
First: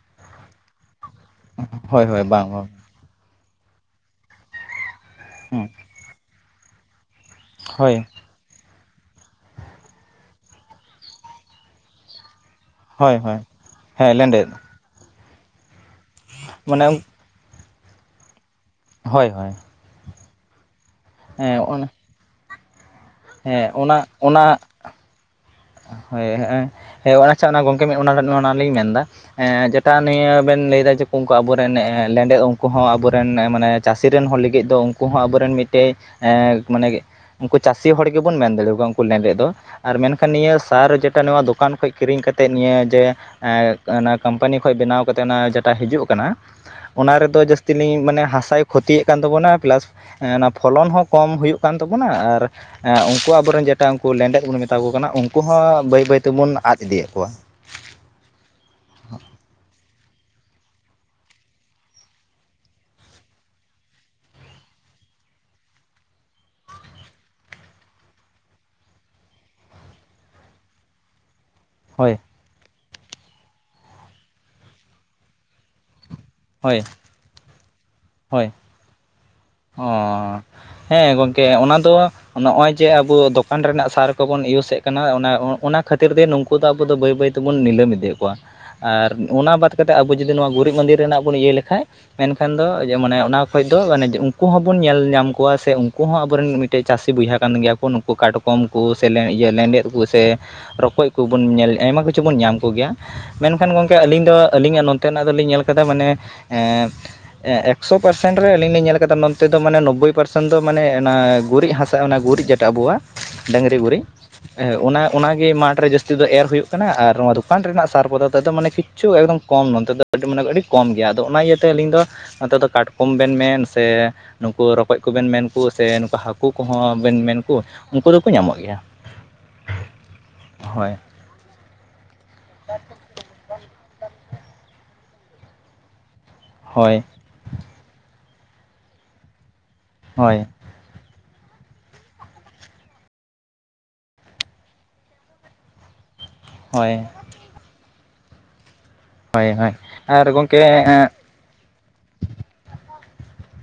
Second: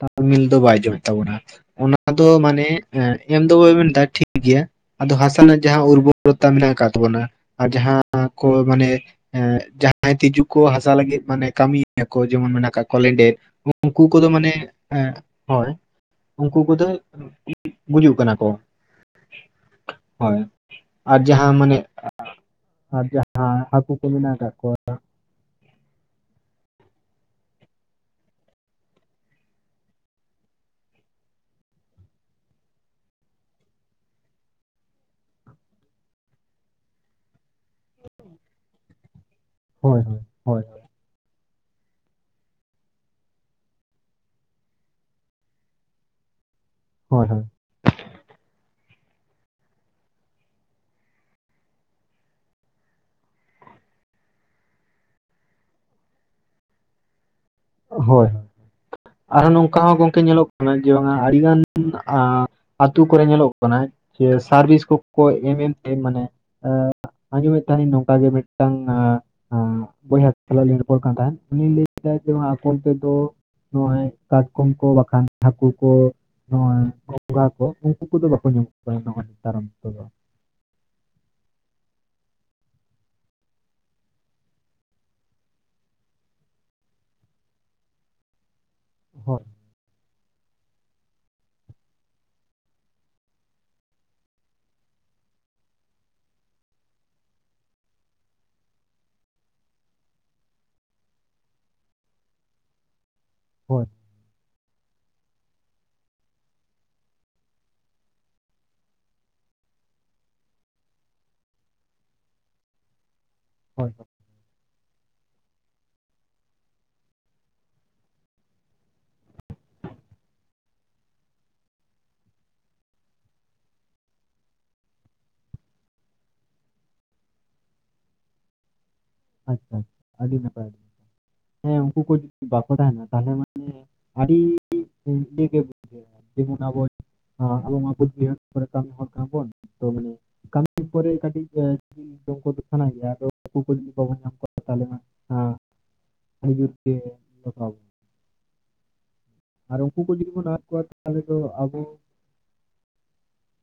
ᱛᱟᱞᱢᱤᱞ ᱫᱚ ᱵᱟᱭ ᱡᱚᱢ ᱛᱟᱵᱚᱱᱟ᱾ ᱚᱱᱟ ᱦᱳᱭ ᱦᱳᱭ ᱫᱚ ᱵᱟᱝ ᱢᱟᱱᱮ ᱵᱟᱝ ᱮᱢ ᱫᱚ ᱵᱟᱵ ᱢᱮᱱᱫᱟ ᱴᱷᱤᱠ ᱜᱮᱭᱟ ᱟᱫᱚ ᱦᱟᱥᱟ ᱨᱮᱱᱟᱜ ᱦᱩᱸ ᱡᱟᱦᱟᱸ ᱩᱨᱵᱚᱨ ᱟ ᱢᱮᱱᱟᱜ ᱟᱠᱟᱫ ᱛᱟᱵᱚᱱᱟ ᱟᱨ ᱦᱳᱭ ᱡᱟᱦᱟᱸᱼᱼ ᱢᱟᱱᱮ ᱮ ᱡᱟᱦᱟᱸᱭ ᱛᱤᱡᱩ ᱠᱚ ᱦᱟᱥᱟ ᱞᱟᱹᱜᱤᱫ ᱢᱟᱱᱮ ᱠᱟᱹᱢᱤᱭᱟ ᱠᱚ ᱡᱮᱢᱚᱱ ᱢᱮᱱᱟᱜ ᱠᱟᱜ ᱠᱚᱣᱟᱼ- ᱦᱳᱭ ᱠᱚᱞᱮᱱᱰ ᱦᱳᱭ ᱩᱱᱠᱩ ᱦᱮᱸ ᱠᱚᱫᱚ ᱞᱮᱸᱰᱮᱫ ᱢᱟᱱᱮ ᱦᱳᱭ ᱩᱱᱠᱩ ᱠᱚᱫᱚᱼᱼ ᱢᱟᱱᱮ ᱜᱩᱡᱩᱜ ᱠᱟᱱᱟ ᱠᱚ ᱦᱳᱭ ᱦᱳᱭ ᱦᱳᱭ ᱟᱨ ᱡᱟᱦᱟᱸ ᱦᱮᱸ ᱢᱟᱱᱮᱼᱼ ᱚᱱᱟ ᱟᱨ ᱡᱟᱦᱟᱸ ᱦᱮᱸ ᱦᱟᱹᱠᱩ ᱚᱱᱟ ᱠᱚ ᱢᱮᱱᱟᱜ ᱚᱱᱟ ᱠᱫ ᱠᱚᱣᱟ᱾ ᱦᱳᱭ ᱦᱮᱸ ᱦᱮᱸ ᱟᱪᱷᱟ ᱜᱚᱢᱠᱮ ᱚᱱᱟ ᱚᱱᱟᱞᱤᱧ ᱢᱮᱱᱫᱟ? ᱡᱮᱴᱟ ᱱᱤᱭᱟᱹ ᱵᱮᱱ ᱞᱟᱹᱭᱫᱟ ᱡᱮ ᱩᱱᱠᱩ ᱟᱵᱚᱨᱮᱱ ᱞᱮᱸᱰᱮᱫ ᱩᱱᱠᱩ ᱦᱚᱸ ᱟᱵᱚᱨᱮᱱ ᱢᱟᱱᱮᱼᱼ ᱪᱟᱹᱥᱤᱤᱨᱮᱱ ᱦᱚᱲ ᱞᱟᱹᱜᱤᱫ ᱫᱚ ᱩᱱᱠᱩ ᱦᱚᱸ ᱟᱵᱚᱨᱮᱱ ᱢᱤᱫᱴᱮᱡ ᱢᱟᱱᱮᱼᱼ ᱩᱱᱠᱩ ᱪᱟᱹᱥᱤ ᱦᱚᱲ ᱜᱮᱵᱚᱱ ᱢᱮᱱ ᱫᱟᱲᱮ ᱟᱠᱠᱚᱣᱟ ᱩᱱᱠᱩ ᱢᱮᱱᱱᱨᱮᱜ ᱫᱚ᱾ ᱟᱨ ᱢᱮᱱᱠᱷᱟᱱ ᱦᱳᱭ ᱱᱤᱭᱟᱹ ᱦᱳᱭ ᱥᱟᱨ ᱡᱮᱴᱟ ᱱᱚᱣᱟ ᱫᱚᱠᱟᱱ ᱠᱷᱚᱱ ᱠᱤᱨᱤᱧ ᱠᱟᱛᱮᱫ ᱱᱤᱭᱟᱹ ᱡᱮ ᱚᱱᱟ ᱠᱳᱢᱯᱟᱱᱤ ᱠᱷᱚᱱ ᱵᱮᱱᱟᱣ ᱠᱟᱛᱮ ᱚᱱᱟ ᱡᱮᱴᱟ ᱦᱤᱡᱩᱜ ᱠᱟᱱᱟ ᱚᱱᱟ ᱦᱳᱭ ᱦᱳᱭ ᱨᱮᱫᱚ ᱡᱟᱹᱥᱛᱤᱼᱼ ᱛᱞᱤᱧ ᱢᱟᱱᱮ ᱦᱟᱥᱟᱭ ᱠᱷᱚᱛᱤ ᱭᱮᱫ ᱠᱟᱱ ᱛᱟᱵᱚᱱᱟ ᱯᱮᱞᱟᱥᱼᱼ ᱚᱱᱟ ᱯᱷᱚᱞᱚᱱ ᱦᱚᱸ ᱠᱚᱢ ᱦᱩᱭᱩᱜ ᱠᱟᱱ ᱛᱟᱵᱳᱱᱟ ᱟᱨ ᱩᱱᱠᱩ ᱟᱵᱚᱨᱮᱱ ᱡᱮᱴᱟ ᱩᱱᱠᱩ ᱞᱮᱸᱰᱮᱫ ᱵᱚᱱ ᱢᱮᱛᱟ ᱠᱚ ᱠᱟᱱᱟ ᱩᱱᱠᱩ ᱦᱚᱸ ᱵᱟᱹᱭ ᱵᱟᱹᱭ ᱛᱮᱵᱚᱱ ᱟᱫ ᱤᱫᱤᱭᱮᱫ ᱠᱚᱣᱟ᱾ ᱦᱳᱭ ᱦᱳᱭ ᱟᱨᱚᱸ ᱱᱚᱝᱠᱟ ᱦᱚᱸ ᱜᱚᱝᱠᱮ ᱧᱮᱞᱚᱜ ᱠᱟᱱᱟ ᱡᱮ ᱵᱟᱝᱟ ᱟᱹᱰᱤ ᱜᱟᱱᱼᱼ ᱟᱛᱳ ᱠᱚᱨᱮ ᱧᱮᱞᱚᱜ ᱠᱟᱱᱟ ᱡᱮ ᱥᱟᱨ ᱵᱷᱤᱥ ᱠᱚᱠᱚ ᱮᱢ ᱮᱢᱛᱮ ᱢᱟᱱᱮᱼᱼ ᱟᱡᱚᱢ ᱛᱟᱦᱮᱤᱧ ᱱᱚᱝᱠᱟ ᱜᱮ ᱢᱤᱫᱴᱟᱝ ᱵᱚᱭᱦᱟ ᱥᱟᱟᱞᱟᱜ ᱨᱚᱯᱚᱲ ᱠᱟᱱ ᱛᱟᱦᱮᱸᱫ ᱩᱱᱤᱼᱼ ᱦᱳᱭᱼᱼ ᱟᱠ ᱛᱮᱫᱚ ᱱᱚᱜᱚᱭ ᱠᱟᱴᱠᱚᱢ ᱠᱚ ᱵᱟᱠᱷᱟᱱ ᱦᱟᱹᱠᱩ ᱠᱚᱼᱼ ᱦᱳᱭ ᱵᱚᱸᱜᱟ ᱠᱚ ᱩᱱᱠᱩ ᱠᱚᱫᱚ ᱵᱟᱠᱚ ᱧᱟᱢ ᱱᱚᱜᱚᱭ ᱱᱮᱛᱟᱨᱟᱢ ᱾ ᱟᱨᱼᱼᱼ ᱦᱮᱸ ᱜᱚᱢᱠᱮ ᱚᱱᱟ ᱫᱚᱼᱼ ᱱᱚᱜ ᱚᱭ ᱡᱮ ᱟᱵᱚ ᱫᱚᱠᱟᱱ ᱨᱮᱱᱟᱜ ᱥᱟᱨ ᱠᱚᱵᱚᱱ ᱤᱭᱩᱥ ᱮᱮᱫ ᱠᱟᱱᱟ ᱚᱱᱟ ᱠᱷᱟᱹᱛᱤᱨ ᱛᱮ ᱩᱠᱩ ᱩᱱᱠᱩ ᱫᱚ ᱟᱵᱚ ᱫᱚ ᱵᱟᱹᱭ ᱵᱟᱹᱭ ᱛᱮᱵᱚᱱ ᱱᱤᱞᱟᱹᱢ ᱤᱫᱤᱭᱮᱫ ᱠᱚᱣᱟ ᱟᱨ ᱦᱳᱭ ᱚᱱᱟ ᱵᱟᱼᱼ ᱠᱟᱛᱮ ᱟᱵᱚ ᱡᱩᱫᱤ ᱱᱚᱣᱟ ᱜᱩᱨᱤᱡ ᱢᱟᱸᱫᱮ ᱨᱮᱱᱟᱜ ᱵᱚᱱ ᱤᱭᱟᱹ ᱞᱮᱠᱷᱷᱟᱡ ᱢᱮᱱᱠᱷᱟᱱ ᱫᱚ ᱢᱟᱱᱮ ᱚᱱᱟ ᱠᱷᱚᱡ ᱫᱚ ᱢᱟᱱᱮᱼᱼ ᱩᱱᱠᱩ ᱦᱚᱸᱵᱚᱱ ᱧᱮᱞ ᱧᱟᱢ ᱠᱚᱣᱟ ᱥᱮ ᱩᱱᱠᱩ ᱦᱚᱸ ᱟᱵᱚᱨᱮᱱ ᱢᱤᱫᱴᱮᱱ ᱪᱟᱹᱥᱤ ᱵᱚᱭᱦᱟ ᱠᱟᱱ ᱜᱮᱭᱟ ᱠᱚᱠᱩ ᱠᱟᱴ ᱠᱚᱼᱼ ᱠᱚᱢ ᱠᱚ ᱥᱮ ᱞᱮᱸᱰᱮᱫ ᱠᱚ ᱥᱮ ᱨᱚᱠᱚᱡ ᱠᱚᱵᱚᱱ ᱧᱮᱞ ᱟᱭᱢᱟ ᱠᱤᱪᱷᱩ ᱵᱚᱱ ᱧᱟᱢ ᱠᱚᱜᱮᱭᱟ᱾ ᱢᱮᱱ ᱠᱷᱟᱱ ᱦᱳᱭ ᱜᱚᱝᱠᱮ ᱟᱹᱞᱤᱧ ᱫᱚ᱾ ᱟᱹᱞᱤᱧᱟᱜ ᱱᱚᱱᱚᱛᱮ ᱱᱟᱜ ᱫᱚ ᱞᱤᱧ ᱧᱮᱞ ᱟᱼᱠᱟᱫᱟ ᱢᱟᱹᱱᱮ ᱮᱠᱥᱳ ᱯᱟᱨᱥᱮᱱ ᱨᱮ ᱟᱹᱞᱤᱧ ᱞᱤᱧ ᱧᱮᱞ ᱟᱼᱠᱟᱫᱟᱼᱼ ᱛᱮᱫᱚ ᱢᱟᱹᱱᱮ ᱱᱳᱵᱽᱵᱚᱭ ᱯᱟᱨᱥᱮᱱ ᱫᱚ ᱢᱟᱹᱱᱮ ᱚᱱᱟ ᱜᱩᱨᱤᱡ ᱦᱟᱥᱟᱹ ᱚᱱᱟ ᱜᱩᱨᱤᱡ ᱡᱮᱴᱟ ᱟᱵᱚᱣᱟᱜ ᱰᱟᱹᱝᱨᱤ ᱦᱳᱭ ᱜᱩᱨᱤᱡ ᱦᱳᱭ ᱦᱮ ᱚᱱᱟ ᱚᱱᱟ ᱜᱮ ᱢᱟᱴᱷ ᱨᱮ ᱡᱟᱹᱥᱛᱤ ᱫᱚ ᱮᱨ ᱦᱩᱭᱩᱜᱹ ᱠᱟᱱᱟ ᱟᱨ ᱱᱚᱣᱟ ᱫᱚᱠᱟᱱ ᱨᱮᱱᱟᱜ ᱥᱟᱨ ᱠᱚᱫᱚᱛᱚ ᱫᱚ ᱢᱟᱹᱱᱮ ᱠᱤ ᱠᱤᱹᱪᱷᱩ ᱮᱠᱫᱚᱢ ᱠᱚᱢ ᱱᱚᱛᱮ ᱫᱚ ᱢᱟᱹᱱᱮ ᱟᱹᱰᱤ ᱠᱚᱢ ᱜᱮᱭᱟ ᱟᱫᱚ ᱚᱱᱟ ᱤᱭᱟᱹᱛᱮ ᱟᱹᱞᱤᱧ ᱫᱚ ᱱᱚᱛᱮ ᱫᱚ ᱠᱟᱴᱠᱚᱢᱹ ᱵᱮᱱ ᱢᱮᱱ ᱥᱮ ᱱᱩᱠᱩ ᱨᱚᱠᱚᱡ ᱠᱚᱵᱮᱱ ᱢᱮᱱ ᱠᱚ ᱥᱮ ᱱᱩᱠᱩ ᱦᱟᱹᱠᱩ ᱠᱚᱦᱚᱸ ᱵᱮᱱ ᱢᱮᱱ ᱠᱚ ᱩᱱᱠᱩ ᱫᱚᱠᱚ ᱧᱟᱢᱚᱜ ᱜᱮᱭᱟ ᱟᱪᱷᱟᱹ ᱟᱹᱰᱤ ᱱᱟᱯᱟᱭ ᱦᱳᱭ ᱦᱮᱸ ᱩᱱᱠᱩ ᱠᱚ ᱡᱩᱫᱤ ᱵᱟᱠᱚ ᱛᱟᱦᱮᱱᱟᱹ ᱛᱟᱦᱚᱸᱞᱮ ᱢᱟᱹᱱᱮ ᱟᱹᱰᱤ [unintelligible] ᱡᱮᱢᱚᱱ ᱟᱵᱚ ᱦᱳᱭ ᱟᱵᱚ ᱢᱟ ᱵᱟᱹᱫᱽ ᱵᱟᱹᱭᱦᱟᱹᱲ ᱠᱚᱨᱮᱜ ᱠᱟᱹᱢᱤ ᱦᱚᱲ ᱠᱟᱱᱟ ᱵᱚᱱ ᱛᱚ ᱢᱟᱹᱱᱮ ᱦᱳᱭ ᱯᱚᱨᱮ ᱠᱟᱹᱴᱤᱡ [unintelligible] ᱵᱟᱵᱚᱱ ᱧᱟᱢ ᱠᱚᱣᱟ ᱛᱟᱦᱚᱸᱞᱮ ᱢᱟ ᱟᱹᱰᱤᱡᱳᱨ ᱜᱮ ᱦᱳᱭ ᱦᱳᱭ ᱦᱳᱭ ᱟᱨ ᱜᱚᱝᱠᱮ ᱛᱚ ᱟᱵᱚ